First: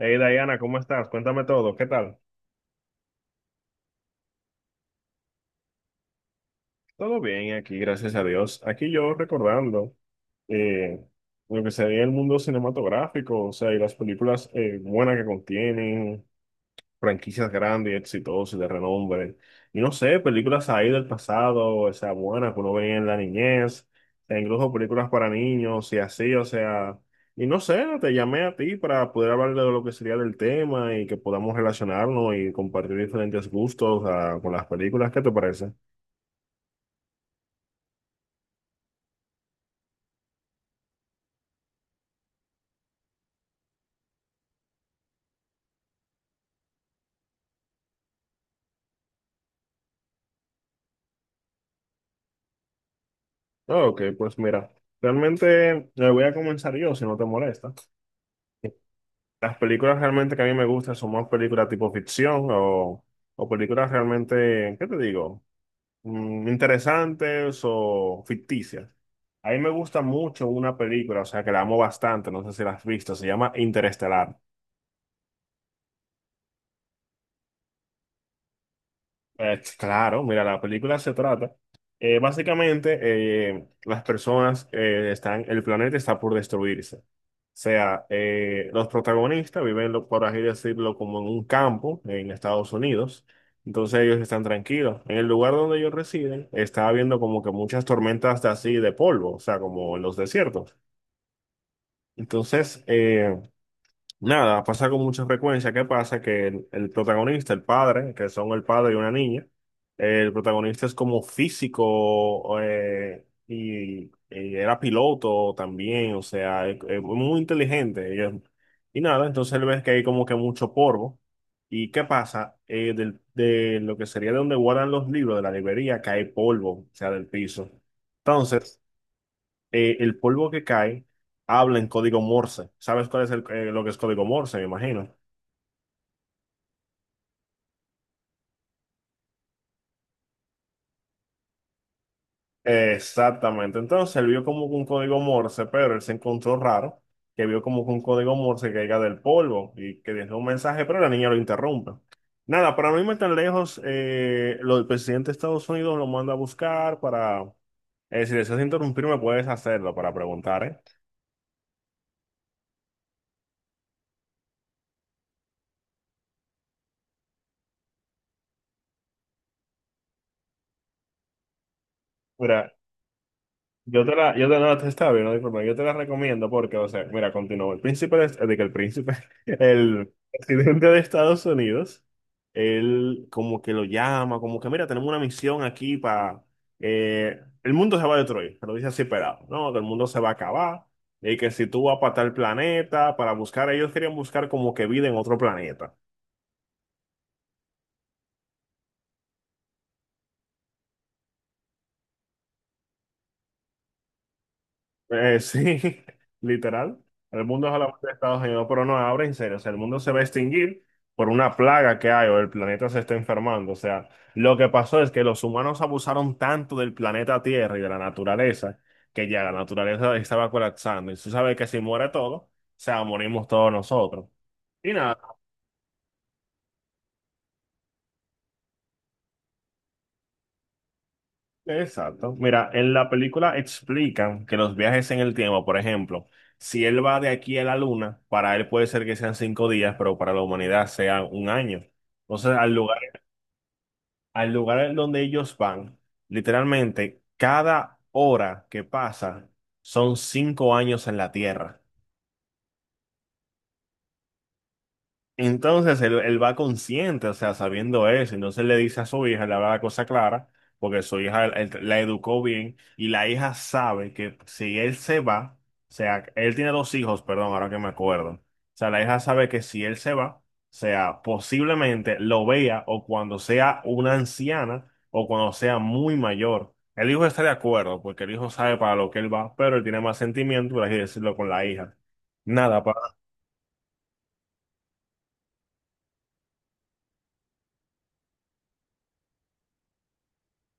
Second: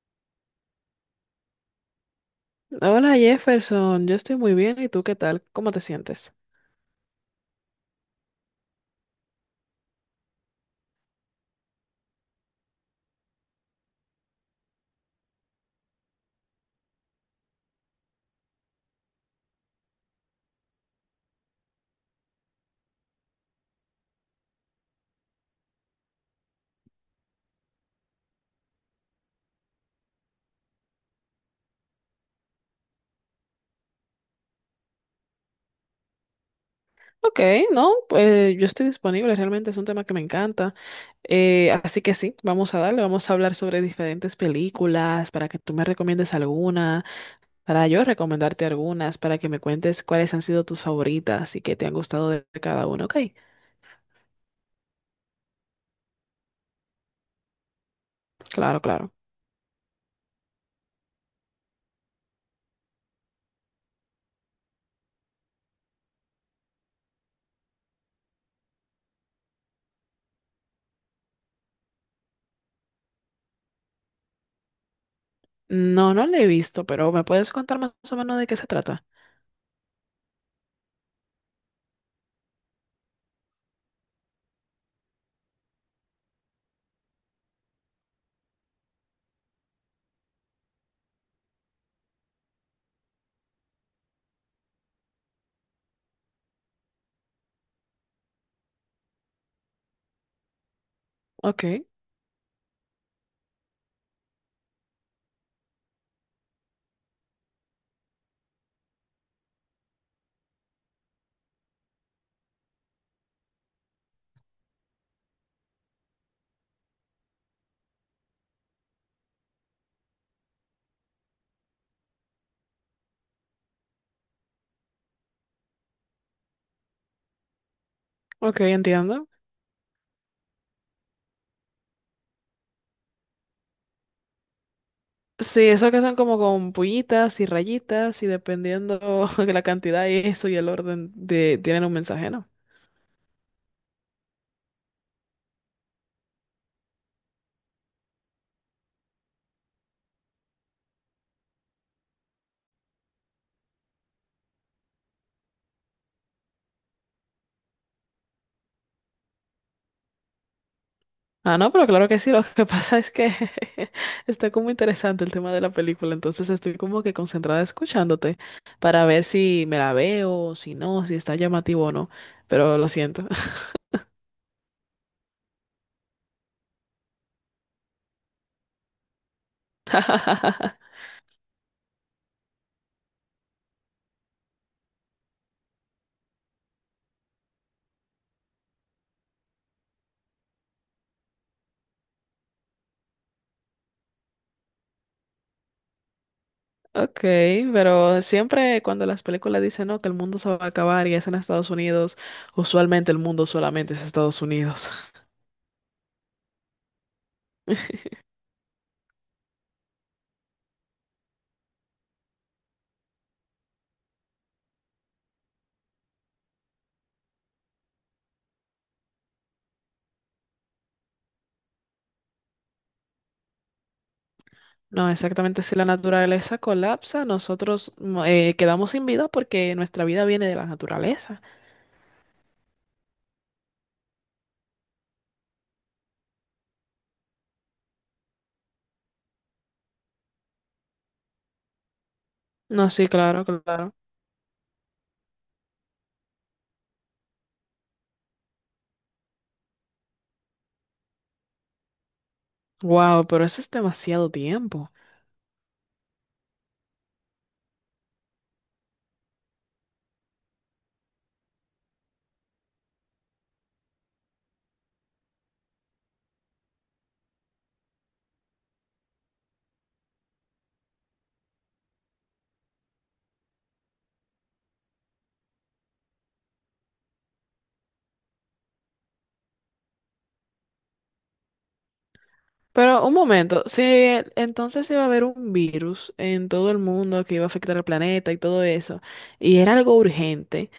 Hey Diana, ¿cómo estás? Cuéntame todo, ¿qué tal? Hola Jefferson, yo estoy muy bien. ¿Y tú qué tal? ¿Cómo te sientes? Todo bien aquí, gracias a Dios. Aquí yo recordando eh, lo que sería el mundo cinematográfico, o sea, y las películas buenas que contienen, franquicias grandes y exitosas y de renombre. Y no sé, películas ahí del pasado, o sea, buenas que uno veía en la niñez, e incluso películas para niños y así, o sea, y no sé, te llamé a ti para poder hablar de lo que sería del tema y que podamos relacionarnos y compartir diferentes gustos, con las películas, ¿qué te parece? Ok, no, pues yo estoy disponible. Realmente es un tema que me encanta. Así que sí, vamos a darle. Vamos a hablar sobre diferentes películas para que tú me recomiendes alguna, para yo recomendarte algunas, para que me cuentes cuáles han sido tus favoritas y qué te han gustado de cada una. Ok, Ah, ok, pues mira, realmente voy a comenzar yo, si no te molesta. claro, claro. Las películas realmente que a mí me gustan son más películas tipo ficción o... O películas realmente, ¿qué te digo? Interesantes o ficticias. A mí me gusta mucho una película, o sea, que la amo bastante, no sé si la has visto, se llama Interestelar. No, no la he visto, pero ¿me puedes contar más o menos de qué se trata? Claro, mira, la película se trata. Básicamente, las personas están, el planeta está por destruirse. O sea, los protagonistas viven, por así decirlo, como en un campo en Estados Unidos. Entonces ellos están tranquilos. En el lugar donde ellos residen, está habiendo como que muchas tormentas de así de polvo, o sea, como en los desiertos. Ok, Entonces, nada, pasa con mucha frecuencia. ¿Qué pasa? Que el protagonista, el padre, que son el padre y una niña, el protagonista es como físico y era piloto también, o sea, es muy inteligente. Y nada, entonces él ve que hay como que mucho polvo. ¿Y qué pasa? De lo que sería de donde guardan los libros de la librería, cae polvo, o sea, del piso. ok, Entonces entiendo. El polvo que cae habla en código Morse. ¿Sabes cuál es lo que es código Morse? Me imagino. Sí, eso que son como con puñitas y rayitas y dependiendo de la cantidad y eso y el orden de tienen un mensaje, ¿no? Exactamente. Entonces él vio como que un código Morse, pero él se encontró raro que vio como que un código Morse que caiga del polvo y que dejó un mensaje, pero la niña lo interrumpe. Nada, para no irme tan lejos, el presidente de Estados Unidos lo manda a buscar para... Si deseas interrumpirme, puedes hacerlo para preguntar, ¿eh? Ah, no, pero claro que sí, lo que pasa es que está como interesante el tema de la película, entonces estoy como que concentrada escuchándote para ver si me la veo, si no, si está llamativo o no, Mira, pero lo siento. Yo te la, yo te, no, te estaba viendo, disculpa, yo te la recomiendo porque, o sea, mira, continúo. El príncipe, de que el príncipe, el presidente de Estados Unidos, él como que lo llama, como que, mira, tenemos una misión aquí para, el mundo se va a destruir, pero dice así, pelado, ¿no? Que el mundo se va a acabar y que si tú vas para tal planeta, para buscar, ellos querían buscar como que vida en otro planeta. Ok, pero siempre cuando las películas dicen, no, que el mundo se va a acabar y es en Estados Unidos, usualmente el mundo solamente es Estados Unidos. Sí, literal. El mundo es a la muerte de Estados Unidos, pero no, ahora en serio, o sea, el mundo se va a extinguir por una plaga que hay o el planeta se está enfermando. O sea, lo que pasó es que los humanos abusaron tanto del planeta Tierra y de la naturaleza que ya la naturaleza estaba colapsando. Y tú sabes que si muere todo, o sea, morimos todos nosotros. Y No, nada, exactamente. Si la naturaleza colapsa, nosotros quedamos sin vida porque nuestra vida viene de la naturaleza. exacto. Mira, en la película explican que los viajes en el tiempo, por ejemplo, si él va de aquí a la luna, para él puede ser que sean cinco días, pero para la humanidad sea un año. Entonces, No, sí, claro, claro. al lugar donde ellos van, literalmente, cada hora que pasa son cinco años en la Tierra. Wow, pero eso es demasiado tiempo. Entonces él va consciente, o sea, sabiendo eso, entonces le dice a su hija, le habla la cosa clara, porque su hija la educó bien y la hija sabe que si él se va, o sea, él tiene dos hijos, perdón, ahora que me acuerdo, o sea, la hija sabe que si él se va, o sea, posiblemente lo vea o cuando sea una anciana o cuando sea muy mayor. El hijo está de acuerdo, porque el hijo sabe para lo que él va, pero él tiene más sentimiento, por así decirlo, con la hija. Nada, para... Pero un momento, si entonces iba a haber un virus en todo el mundo que iba a afectar al planeta y todo eso, y era algo urgente,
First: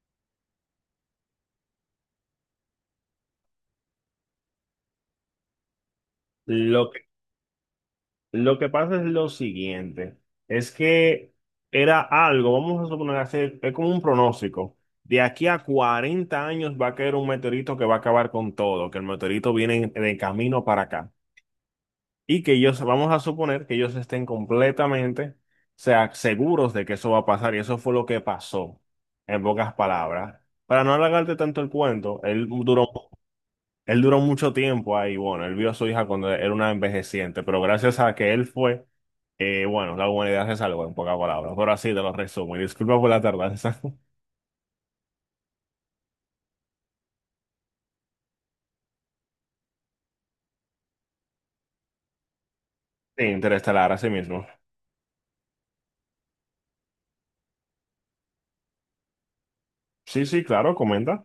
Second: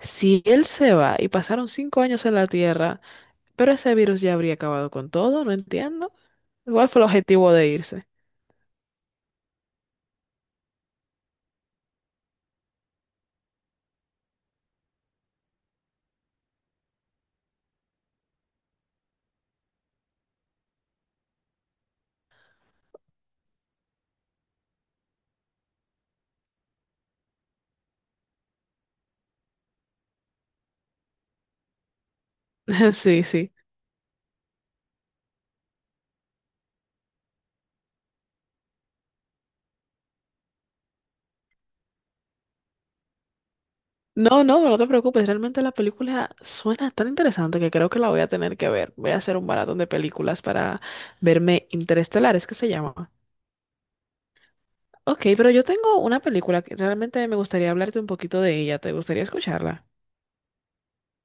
si él se va y pasaron 5 años en la Tierra, pero ese virus ya habría acabado con todo, no entiendo. ¿Igual Lo fue que el objetivo de irse? Lo que pasa es lo siguiente, es que era algo, vamos a suponer, hacer, es como un pronóstico. De aquí a 40 años va a caer un meteorito que va a acabar con todo, que el meteorito viene de camino para acá. Y que ellos, vamos a suponer que ellos estén completamente, o sea, seguros de que eso va a pasar. Y eso fue lo que pasó, en pocas palabras. Para no alargarte tanto el cuento, Sí, sí. él duró mucho tiempo ahí. Bueno, él vio a su hija cuando era una envejeciente, pero gracias a que él fue bueno, la humanidad se salvó en pocas palabras, pero así te lo resumo y disculpa por la tardanza. No, no, no te preocupes. Realmente la película suena tan interesante que creo que la voy a tener que ver. Voy a hacer un maratón de películas para verme Interestelar, es que se llama. Sí, Interestelar, así mismo. Ok, pero yo tengo una película que realmente me gustaría hablarte un poquito de ella. ¿Te gustaría escucharla? Sí, sí, claro, comenta.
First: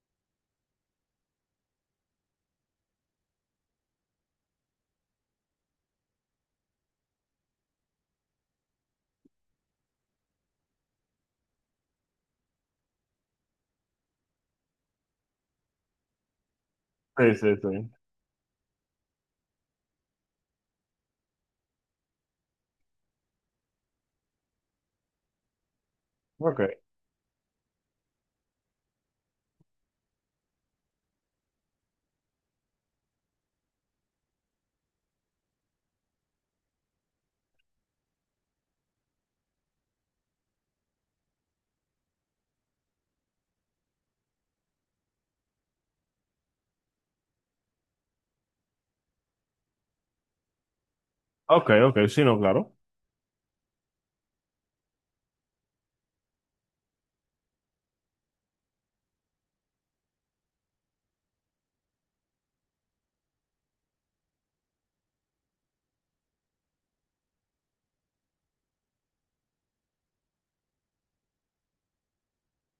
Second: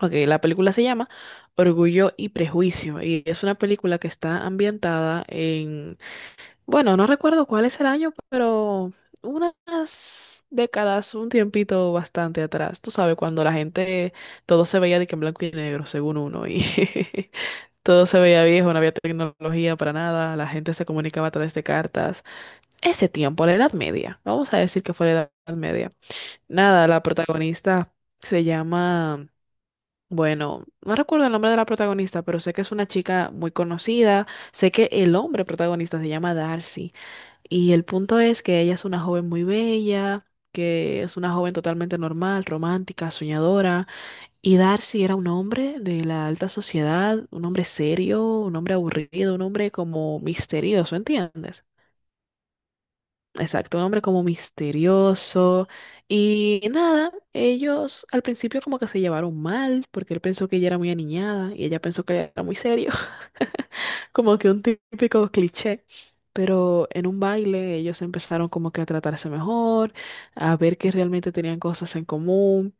Ok, la película se llama Orgullo y Prejuicio y es una película que está ambientada. Bueno, no recuerdo cuál es el año, pero unas décadas, un tiempito bastante atrás. Tú sabes, cuando la gente, todo se veía de que en blanco y negro, según uno, y Sí, sí, sí. todo se veía viejo, no había tecnología para nada, la gente se comunicaba a través de cartas. Ese tiempo, la Edad Media, vamos a decir que fue la Edad Media. Ok, Nada, la protagonista se llama, bueno, no recuerdo el nombre de la protagonista, pero sé que es una chica muy conocida, sé que el hombre protagonista se llama Darcy. Y el punto es que ella es una joven muy bella, que es una joven totalmente normal, romántica, soñadora. Y Darcy era un hombre de la alta sociedad, un hombre serio, un hombre aburrido, un hombre como misterioso, ¿entiendes? ok, ok, sí, no, claro. Exacto, un hombre como misterioso. Y nada, ellos al principio como que se llevaron mal, porque él pensó que ella era muy aniñada y ella pensó que era muy serio. Como que un típico cliché, pero en un baile ellos empezaron como que a tratarse mejor, a ver que realmente tenían cosas en común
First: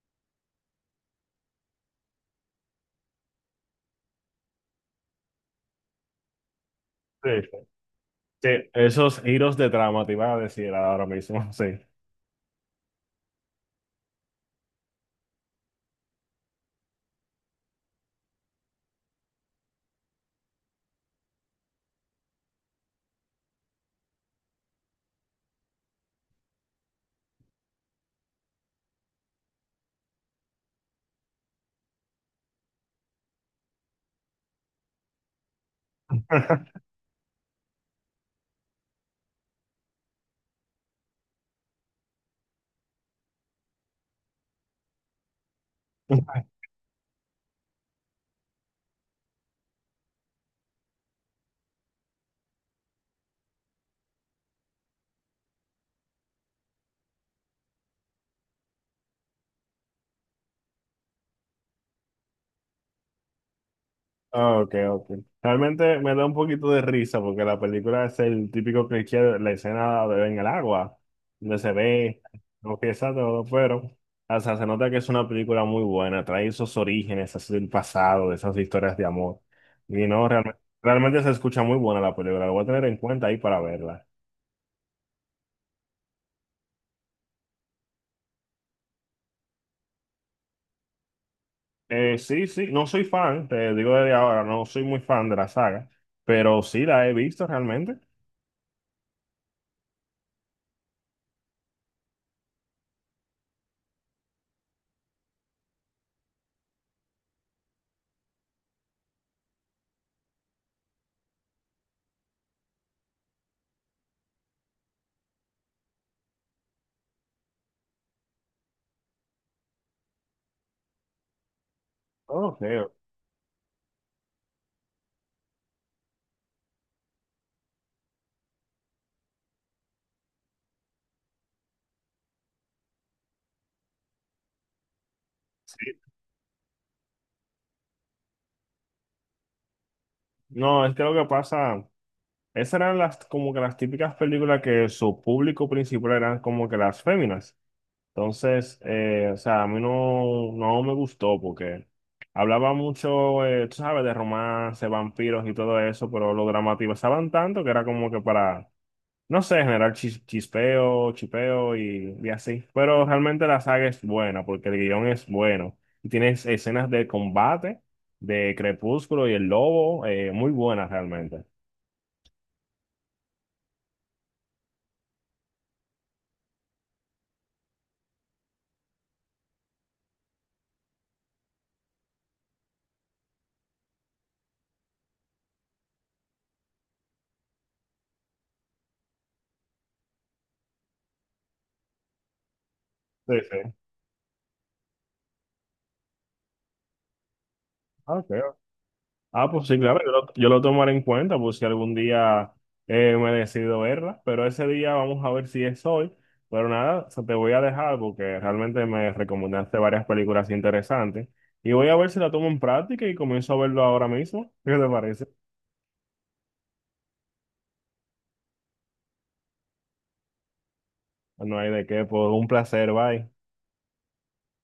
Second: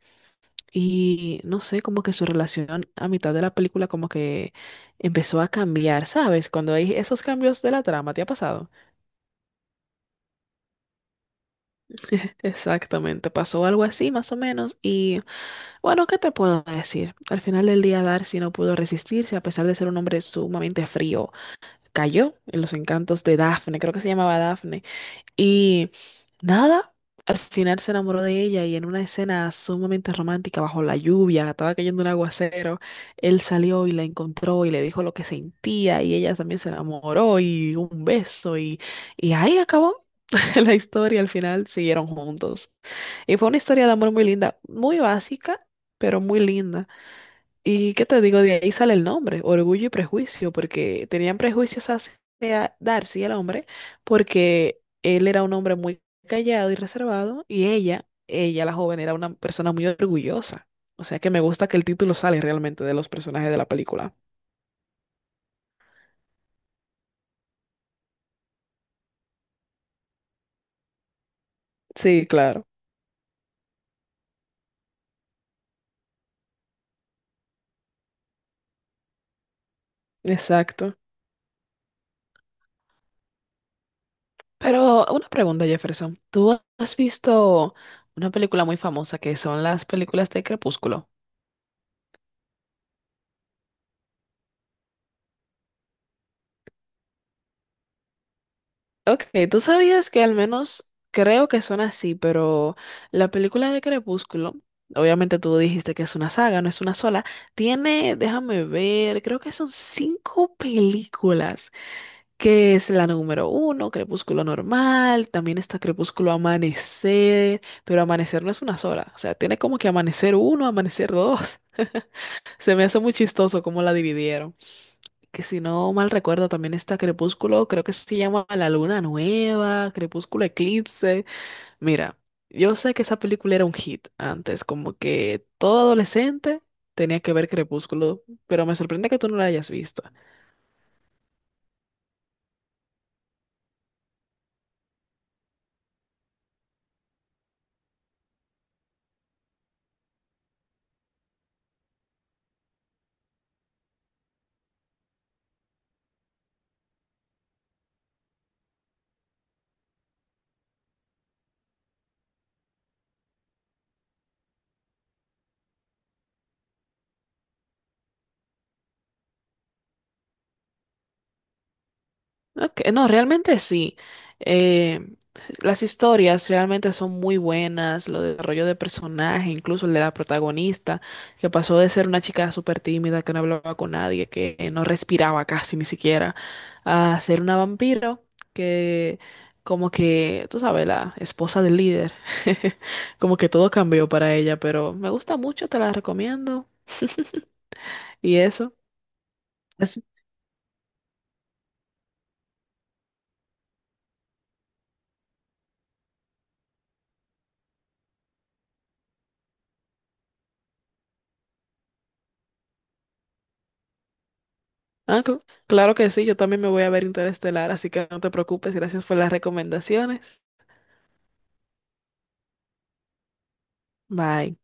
y no sé, como que su relación a mitad de la película como que empezó a cambiar, ¿sabes? Cuando hay esos Sí, sí. cambios de la trama, ¿te ha Sí, pasado? esos giros de trama te iba a decir ahora mismo, sí. Exactamente, pasó algo así más o menos y bueno, ¿qué te puedo decir? Al final del día Darcy no pudo resistirse a pesar de ser un hombre sumamente frío, cayó en los encantos de Daphne, creo que se llamaba Daphne. Y nada, al final se enamoró de ella y en una escena sumamente romántica bajo la lluvia, estaba cayendo un aguacero, él salió y la encontró y le dijo lo que sentía y ella también se enamoró y un beso y ahí acabó la historia, al final siguieron juntos. Y fue una historia de amor muy linda, muy básica, pero muy linda. Y qué te digo, de ahí sale el nombre, Orgullo y Prejuicio, porque tenían prejuicios hacia Darcy, el hombre, porque él era un hombre muy callado y reservado, y ella la joven, era una persona muy orgullosa. O sea que me gusta que el título sale realmente de los personajes de la película. Ah, ok, ok. Realmente me da un poquito de risa porque la película es el típico cliché de la escena de en el agua, donde se ve, Sí, claro, lo que todo, pero o sea, se nota que es una película muy buena, trae esos orígenes así del pasado, de esas historias de amor. Y no, realmente, exacto. realmente se escucha muy buena la película, lo voy a tener en cuenta ahí para verla. Pero una pregunta, Jefferson, ¿tú has visto una película muy famosa que son las películas de Crepúsculo? Sí, sí, no soy fan, te digo desde ahora, no soy muy fan de la saga, pero sí la he visto realmente. Ok, tú sabías que al menos creo que son así, pero la película de Crepúsculo, obviamente tú dijiste que es una saga, no es una sola, tiene, déjame ver, creo que son cinco películas, que es la número uno, Crepúsculo normal, también está Crepúsculo Amanecer, pero Amanecer no es una sola, o sea, tiene como que Amanecer uno, Amanecer dos, Ok, se me ok. hace muy chistoso cómo la dividieron que si no mal recuerdo también está Crepúsculo, creo que se llama La Luna Nueva, Crepúsculo Eclipse. Mira, yo sé que esa película era un hit antes, como que todo Sí. adolescente tenía que ver Crepúsculo, pero me sorprende que tú no la hayas visto. No, es que lo que pasa. Esas eran las, como que las típicas películas que su público principal eran como que las féminas. Entonces, o sea, a mí no, no me gustó porque hablaba mucho, tú sabes, de romance, vampiros y todo eso, pero lo dramatizaban tanto que era como que para, no sé, generar chispeo, chipeo y así. Pero realmente la saga es buena porque el guión es bueno. Y tienes escenas de combate, de Crepúsculo y el Lobo, muy buenas realmente. Ok, no, realmente sí. Eh, las historias realmente son muy buenas, lo del desarrollo de personaje, incluso el de la protagonista, que pasó de ser una chica súper tímida, que no hablaba con nadie, que no respiraba casi ni siquiera, a ser una vampiro, que como que, tú sabes, la esposa del líder, Sí, como que sí. todo cambió para ella, pero me gusta mucho, te la recomiendo. Ok. Y eso. Ah, pues sí, claro, yo lo tomaré en cuenta, pues si algún día me decido verla, pero ese día vamos a ver si es hoy. Pero nada, o sea, te voy a dejar porque realmente me recomendaste varias películas interesantes y voy a ver si la tomo en práctica y comienzo a verlo ahora mismo. ¿Qué te Ah, parece? Claro que sí, yo también me voy a ver Interestelar, así que no te preocupes, gracias por las recomendaciones. No hay de qué, pues un placer, bye. Bye.